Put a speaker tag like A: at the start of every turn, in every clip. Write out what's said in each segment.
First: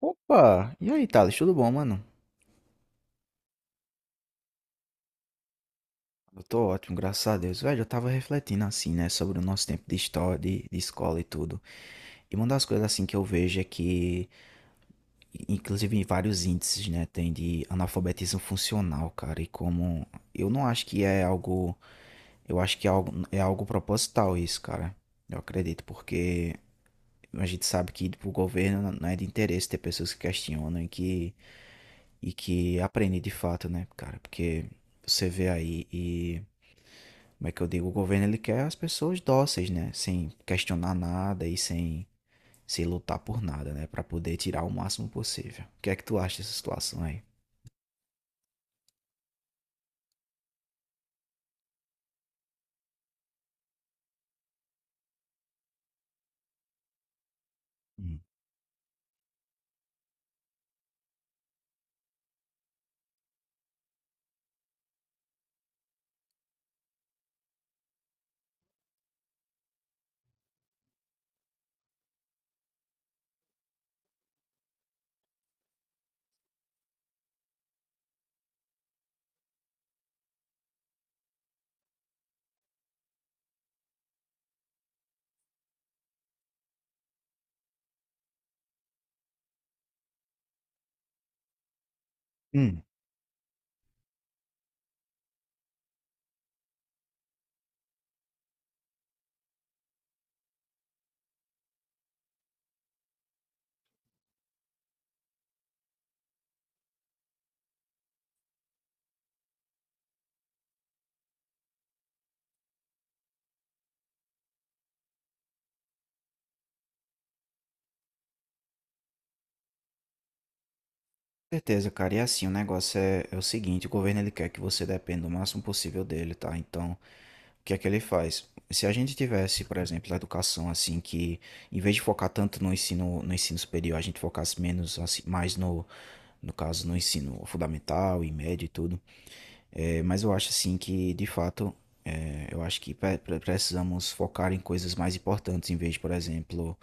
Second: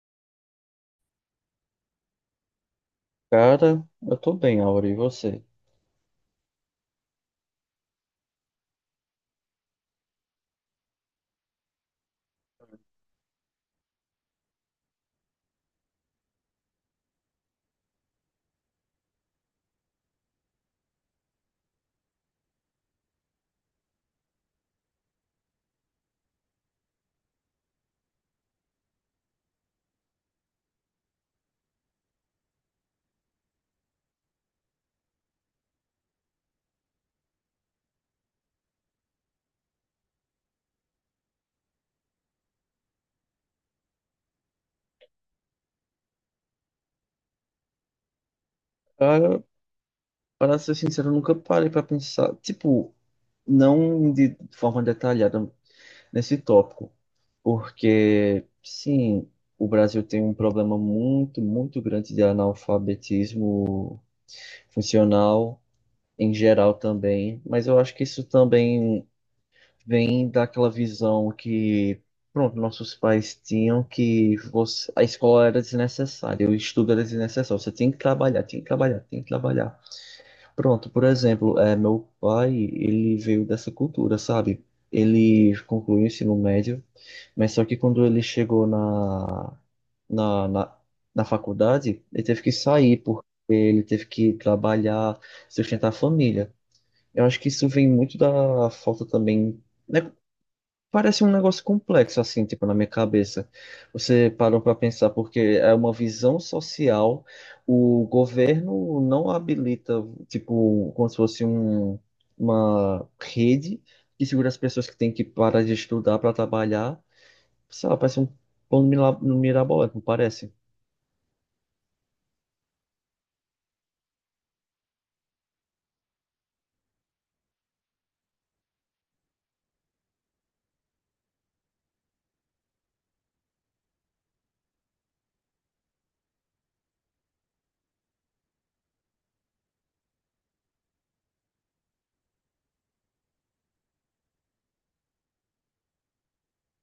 A: Opa! E aí, Thales, tudo bom, mano?
B: Cara, eu tô bem, Aura, e você?
A: Eu tô ótimo, graças a Deus. Velho, eu tava refletindo assim, né, sobre o nosso tempo de história, de escola e tudo. E uma das coisas assim que eu vejo é que, inclusive em vários índices, né, tem de analfabetismo funcional, cara. E como eu não acho que é algo, eu acho que é algo proposital isso, cara. Eu acredito, porque a gente sabe que pro governo não é de interesse ter pessoas que questionam e que aprendem de fato, né, cara? Porque você vê aí e. Como é que eu digo? O governo ele quer as pessoas dóceis, né? Sem questionar nada e sem se lutar por nada, né? Para poder tirar o máximo possível. O que é que tu acha dessa situação aí?
B: Cara, para ser sincero, eu nunca parei pra pensar, tipo, não de forma detalhada nesse tópico,
A: Hum.
B: porque, sim, o Brasil tem um problema muito, muito grande de analfabetismo funcional em geral também, mas eu acho que isso também vem daquela visão que, pronto, nossos pais tinham que você, a escola era desnecessária, o estudo era desnecessário, você tem que trabalhar, tem que trabalhar, tem que trabalhar. Pronto, por exemplo, meu pai, ele veio dessa cultura, sabe? Ele concluiu o ensino médio, mas só que quando ele chegou na, na, na faculdade, ele teve que
A: Hum,
B: sair, porque ele teve que trabalhar, sustentar a família. Eu acho que isso vem muito da falta também, né? Parece um negócio complexo, assim, tipo, na minha cabeça. Você parou para pensar, porque é uma visão social, o governo não habilita, tipo, como se fosse um, uma rede que segura as pessoas que têm que parar de estudar para trabalhar. Sei lá, parece um mirabolante, não parece?
A: certeza, cara. E assim, o negócio é o seguinte, o governo ele quer que você dependa o máximo possível dele, tá? Então, o que é que ele faz? Se a gente tivesse, por exemplo, a educação assim que em vez de focar tanto no ensino, no ensino superior, a gente focasse menos assim, mais no caso no ensino fundamental e médio e tudo. É, mas eu acho assim que, de fato, é, eu acho que precisamos focar em coisas mais importantes, em vez de, por exemplo,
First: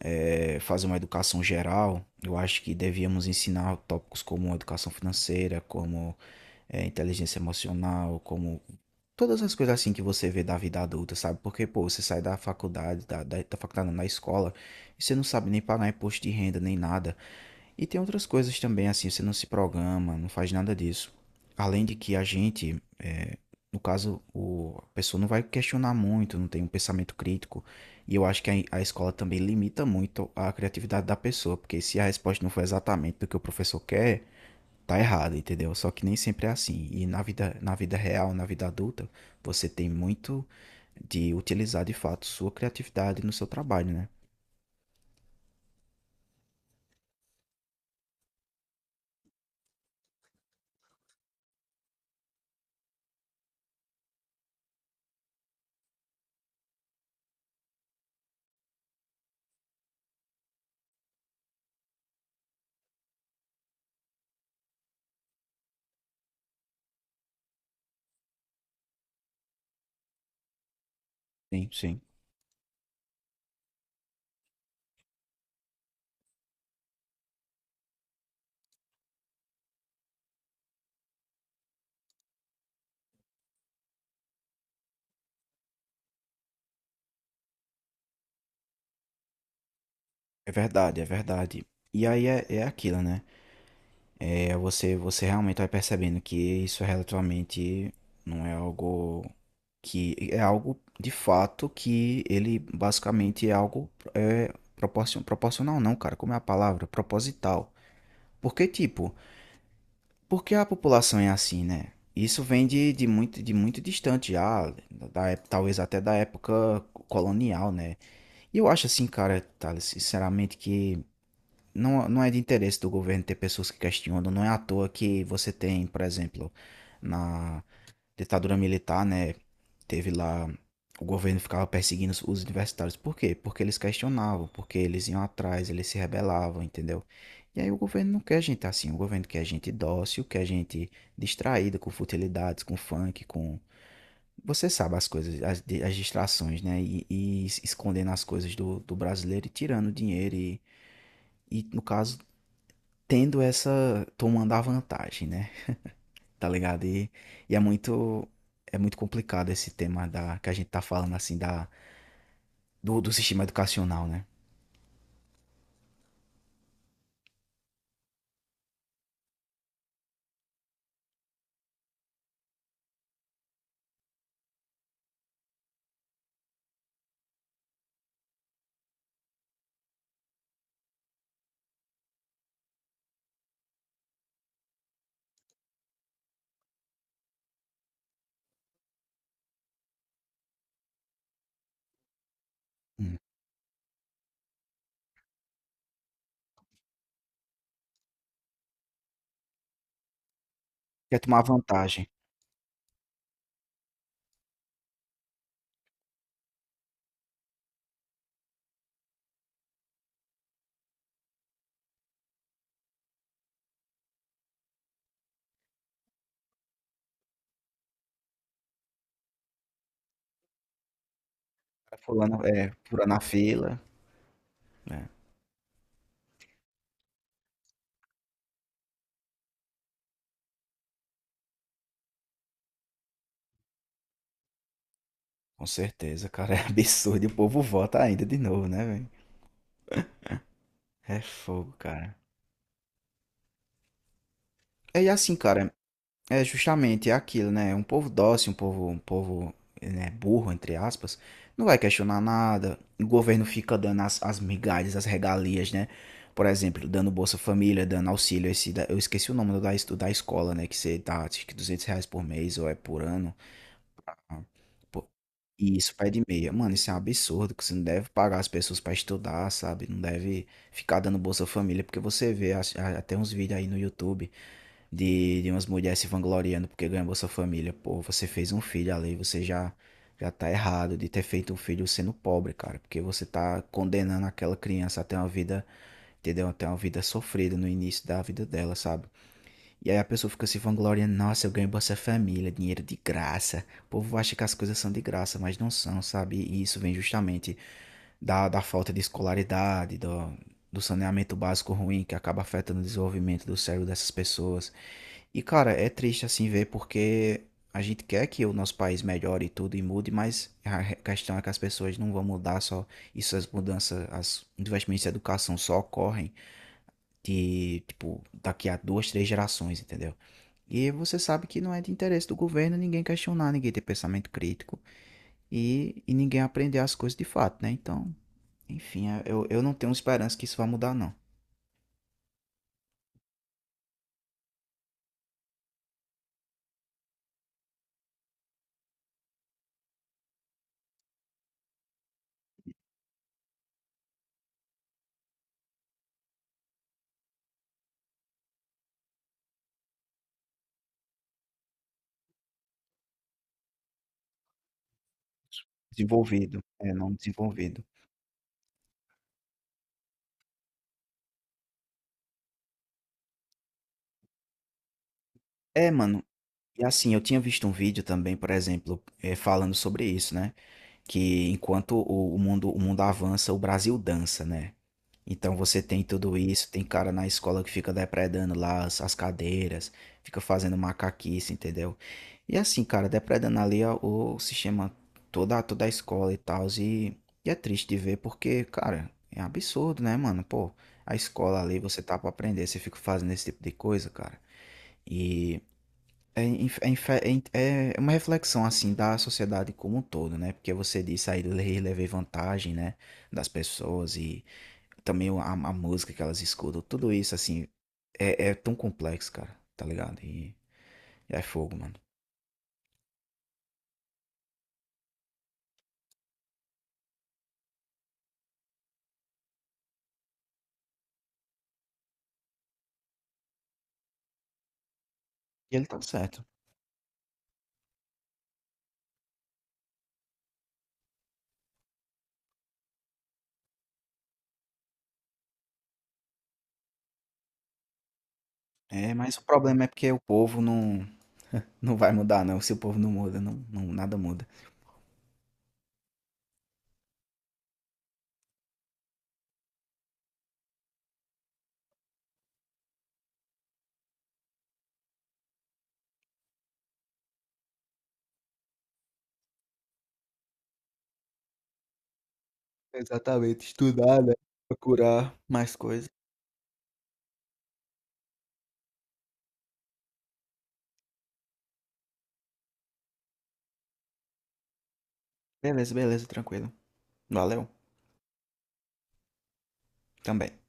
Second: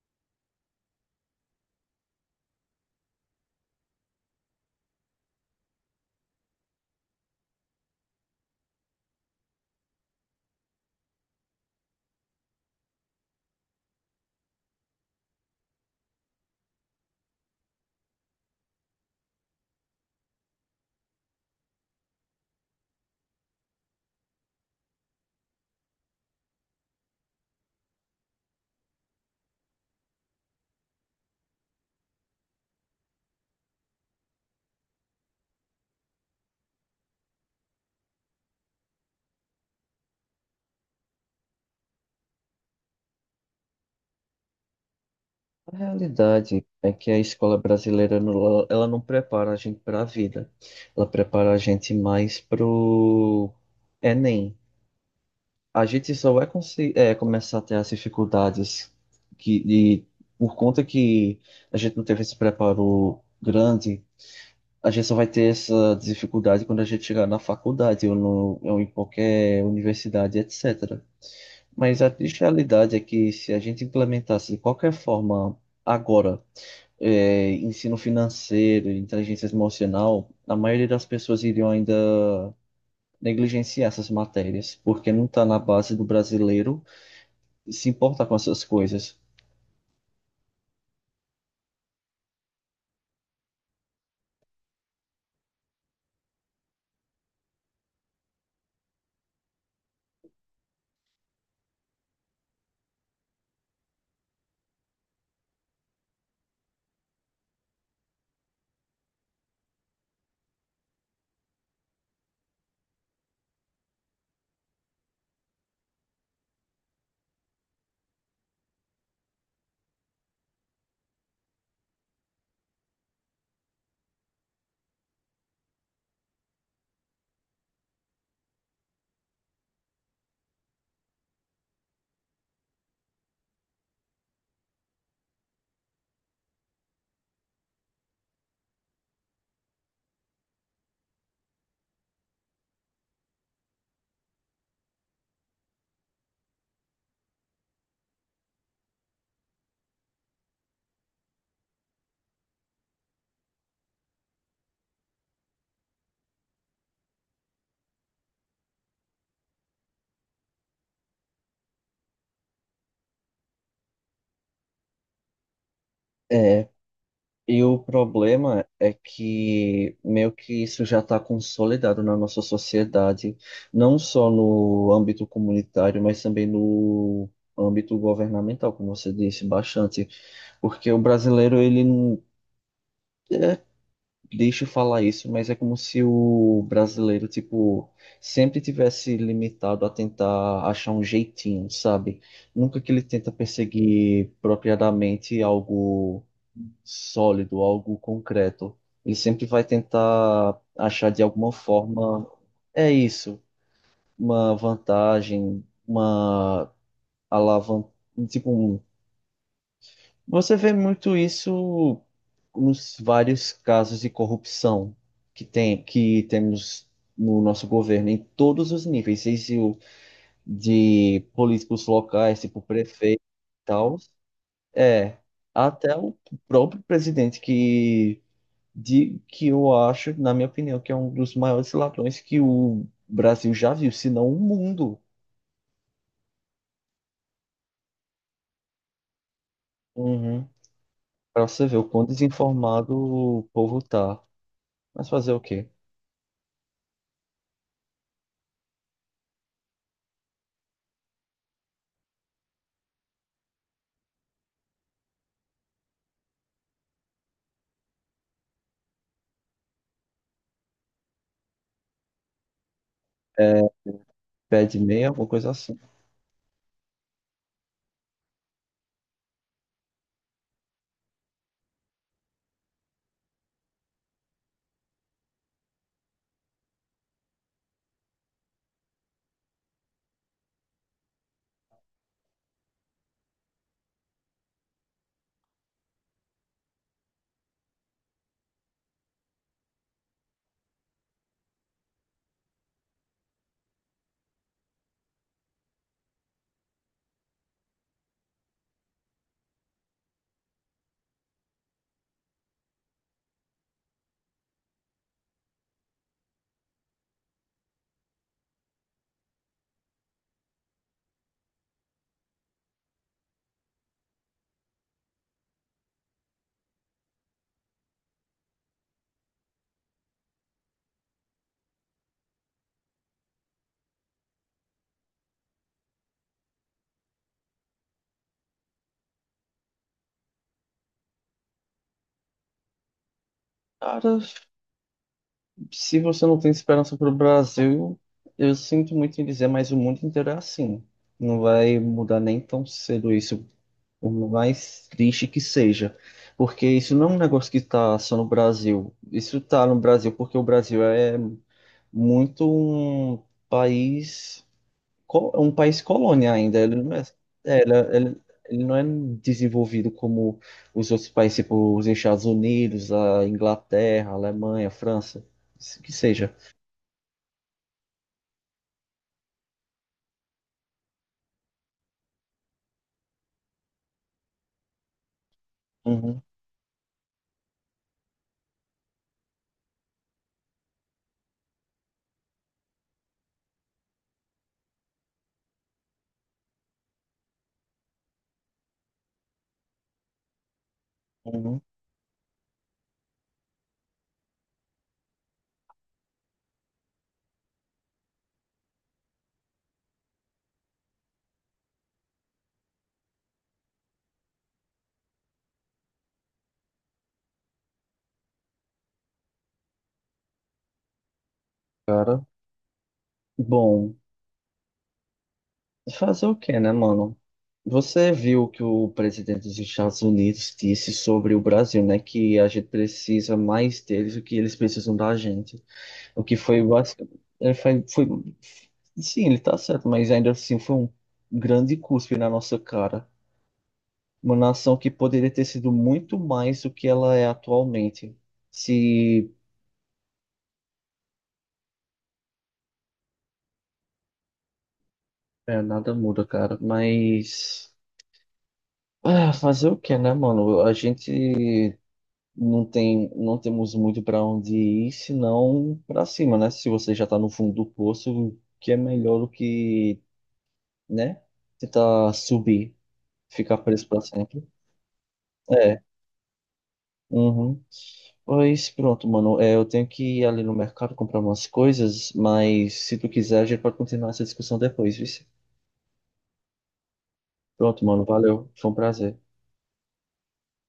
A: é, fazer uma educação geral. Eu acho que devíamos ensinar tópicos como educação financeira, como é, inteligência emocional, como todas as coisas assim que você vê da vida adulta, sabe? Porque, pô, você sai da faculdade, da faculdade, não, da escola, e você não sabe nem pagar imposto de renda, nem nada. E tem outras coisas também, assim, você não se programa, não faz nada disso. Além de que a gente, é, no caso, o, a pessoa não vai questionar muito, não tem um pensamento crítico. E eu acho que a escola também limita muito a criatividade da pessoa, porque se a resposta não for exatamente do que o professor quer, tá errado, entendeu? Só que nem sempre é assim. E na vida real, na vida adulta, você tem muito de utilizar de fato sua criatividade no seu trabalho, né?
B: A realidade é que a escola brasileira ela não prepara a gente para a vida, ela prepara a gente mais pro Enem. A gente só vai começar a ter as dificuldades que, de, por conta que a gente não teve esse preparo grande, a gente só vai ter essa dificuldade quando a gente chegar na faculdade ou, no, ou em qualquer universidade, etc.
A: Sim, sim.
B: Mas a triste realidade é que se a gente implementasse de qualquer forma agora, ensino financeiro, inteligência emocional, a maioria das pessoas iriam ainda negligenciar essas matérias, porque não está na base do brasileiro se importa com essas coisas.
A: É verdade, é verdade. E aí é, é aquilo, né? É, você realmente vai percebendo que isso é relativamente não é algo que é algo de fato que ele basicamente é algo é, proporcional não, cara, como é a palavra? Proposital. Porque tipo, porque a população é assim, né? Isso vem de muito distante já, da, talvez até da época colonial, né? E eu acho assim, cara, Thales, sinceramente que não, não é de interesse do governo ter pessoas que questionam. Não é à toa que você tem, por exemplo, na ditadura militar, né? Teve lá. O governo ficava perseguindo os universitários. Por quê? Porque eles questionavam, porque eles iam atrás, eles se rebelavam, entendeu? E aí o governo não quer gente assim. O governo quer gente dócil, quer gente distraída com futilidades, com funk, com. Você sabe as coisas, as, as distrações, né? E, escondendo as coisas do, do brasileiro e tirando dinheiro e. E no caso tendo essa, tomando a vantagem, né? Tá ligado? E é muito complicado esse tema da que a gente tá falando assim da do, do sistema educacional, né?
B: É, e o problema é que meio que isso já está consolidado na nossa sociedade, não só no âmbito comunitário, mas também no âmbito governamental, como você disse, bastante. Porque o brasileiro, ele não. É, deixa eu falar isso, mas é como se o brasileiro, tipo, sempre tivesse limitado a tentar achar um jeitinho, sabe? Nunca que ele
A: Hum.
B: tenta perseguir propriamente algo sólido, algo concreto. Ele sempre vai tentar achar
A: Quer
B: de
A: tomar
B: alguma
A: vantagem.
B: forma, é isso, uma vantagem, uma alavanca, tipo, um- você vê muito isso nos vários casos de corrupção que temos no nosso governo, em todos os níveis, seja o de políticos locais,
A: Fulano
B: tipo
A: é fura
B: prefeito
A: na
B: e
A: fila,
B: tal,
A: né?
B: é, até o próprio presidente que eu acho, na minha opinião, que é um dos maiores ladrões que o Brasil já viu, se não o mundo.
A: Com certeza, cara, é absurdo. E o povo vota ainda de novo, né, velho?
B: Uhum.
A: É
B: Para você
A: fogo,
B: ver o quão
A: cara.
B: desinformado o povo tá.
A: É e
B: Mas fazer
A: assim,
B: o quê?
A: cara, é justamente aquilo, né? Um povo dócil, um povo, né, burro, entre aspas, não vai questionar nada. O governo fica dando as, as migalhas, as regalias, né? Por exemplo, dando Bolsa Família, dando auxílio. Esse, eu esqueci o nome do da, do da escola, né? Que você dá, acho que R$ 200 por mês ou é por ano.
B: É,
A: Ah,
B: pede meia,
A: pô,
B: alguma coisa
A: e
B: assim.
A: isso, pé de meia. Mano, isso é um absurdo, que você não deve pagar as pessoas pra estudar, sabe? Não deve ficar dando Bolsa Família, porque você vê até uns vídeos aí no YouTube de umas mulheres se vangloriando porque ganhou Bolsa Família. Pô, você fez um filho ali, você já já tá errado de ter feito um filho sendo pobre, cara, porque você tá condenando aquela criança a ter uma vida, entendeu? Até uma vida sofrida no início da vida dela, sabe? E aí a pessoa fica se vangloriando, nossa, eu ganho Bolsa Família, dinheiro de graça. O povo acha que as coisas são de graça, mas não são, sabe? E isso vem justamente da, da falta de escolaridade, do, do saneamento básico ruim que acaba afetando o desenvolvimento do cérebro dessas pessoas. E cara, é triste assim ver porque a gente quer que o nosso país melhore e tudo e mude, mas a questão é que as pessoas não vão mudar só. Isso, as mudanças, as os investimentos em educação só ocorrem de, tipo, daqui a duas, três gerações, entendeu? E você sabe que não é de interesse do governo ninguém questionar, ninguém ter pensamento crítico e ninguém aprender as coisas de fato, né? Então, enfim, eu não tenho esperança que isso vá mudar, não.
B: Cara, se você não tem esperança pro Brasil, eu sinto muito em dizer, mas o mundo inteiro é assim. Não vai mudar nem tão cedo isso, por mais triste que seja. Porque isso não é um negócio que tá só no Brasil. Isso tá no Brasil porque o Brasil é muito um país, um país colônia ainda.
A: Desenvolvido,
B: Ele
A: é,
B: não é,
A: não
B: é, ele,
A: desenvolvido.
B: é, ele- ele não é desenvolvido como os outros países, tipo os Estados Unidos, a Inglaterra, a Alemanha, a França,
A: É,
B: que
A: mano,
B: seja.
A: e assim, eu tinha visto um vídeo também, por exemplo, falando sobre isso, né? Que enquanto o mundo avança, o Brasil dança, né? Então você tem
B: Uhum,
A: tudo isso, tem cara na escola que fica depredando lá as, as cadeiras, fica fazendo macaquice, entendeu? E assim, cara, depredando ali o sistema, toda, toda a escola e tal, e é triste de ver porque, cara, é absurdo, né, mano? Pô, a
B: uhum.
A: escola ali, você tá pra aprender, você fica fazendo esse tipo de coisa, cara. É, é uma reflexão assim da sociedade como um todo, né? Porque você disse aí levei vantagem, né? Das pessoas e também a música que elas escutam, tudo isso assim é, é tão complexo, cara, tá ligado? E é fogo, mano.
B: Cara, bom, fazer o quê, né, mano? Você viu o que o presidente dos Estados Unidos disse sobre o Brasil, né? Que a gente precisa mais deles do que eles precisam da gente.
A: E ele tá
B: O que
A: certo.
B: foi basicamente. Foi, foi, sim, ele tá certo, mas ainda assim foi um grande cuspe na nossa cara. Uma nação que poderia ter sido muito mais do que ela é atualmente.
A: É,
B: Se.
A: mas o problema é porque o povo não, não vai mudar, não. Se o povo não muda, não, não, nada muda.
B: É, nada muda, cara. Mas. Ah, fazer o que, né, mano? A gente não temos muito pra onde ir, senão pra cima, né? Se você já tá no fundo do poço, o que é melhor do que, né? Tentar subir, ficar
A: Exatamente,
B: preso pra
A: estudar, né?
B: sempre.
A: Procurar mais
B: É,
A: coisas.
B: uhum. Pois pronto, mano. É, eu tenho que ir ali no mercado comprar umas coisas, mas se tu quiser, a gente pode continuar essa discussão depois, viu?
A: Beleza, beleza, tranquilo. Valeu,
B: Pronto, mano. Valeu. Foi um prazer.
A: também.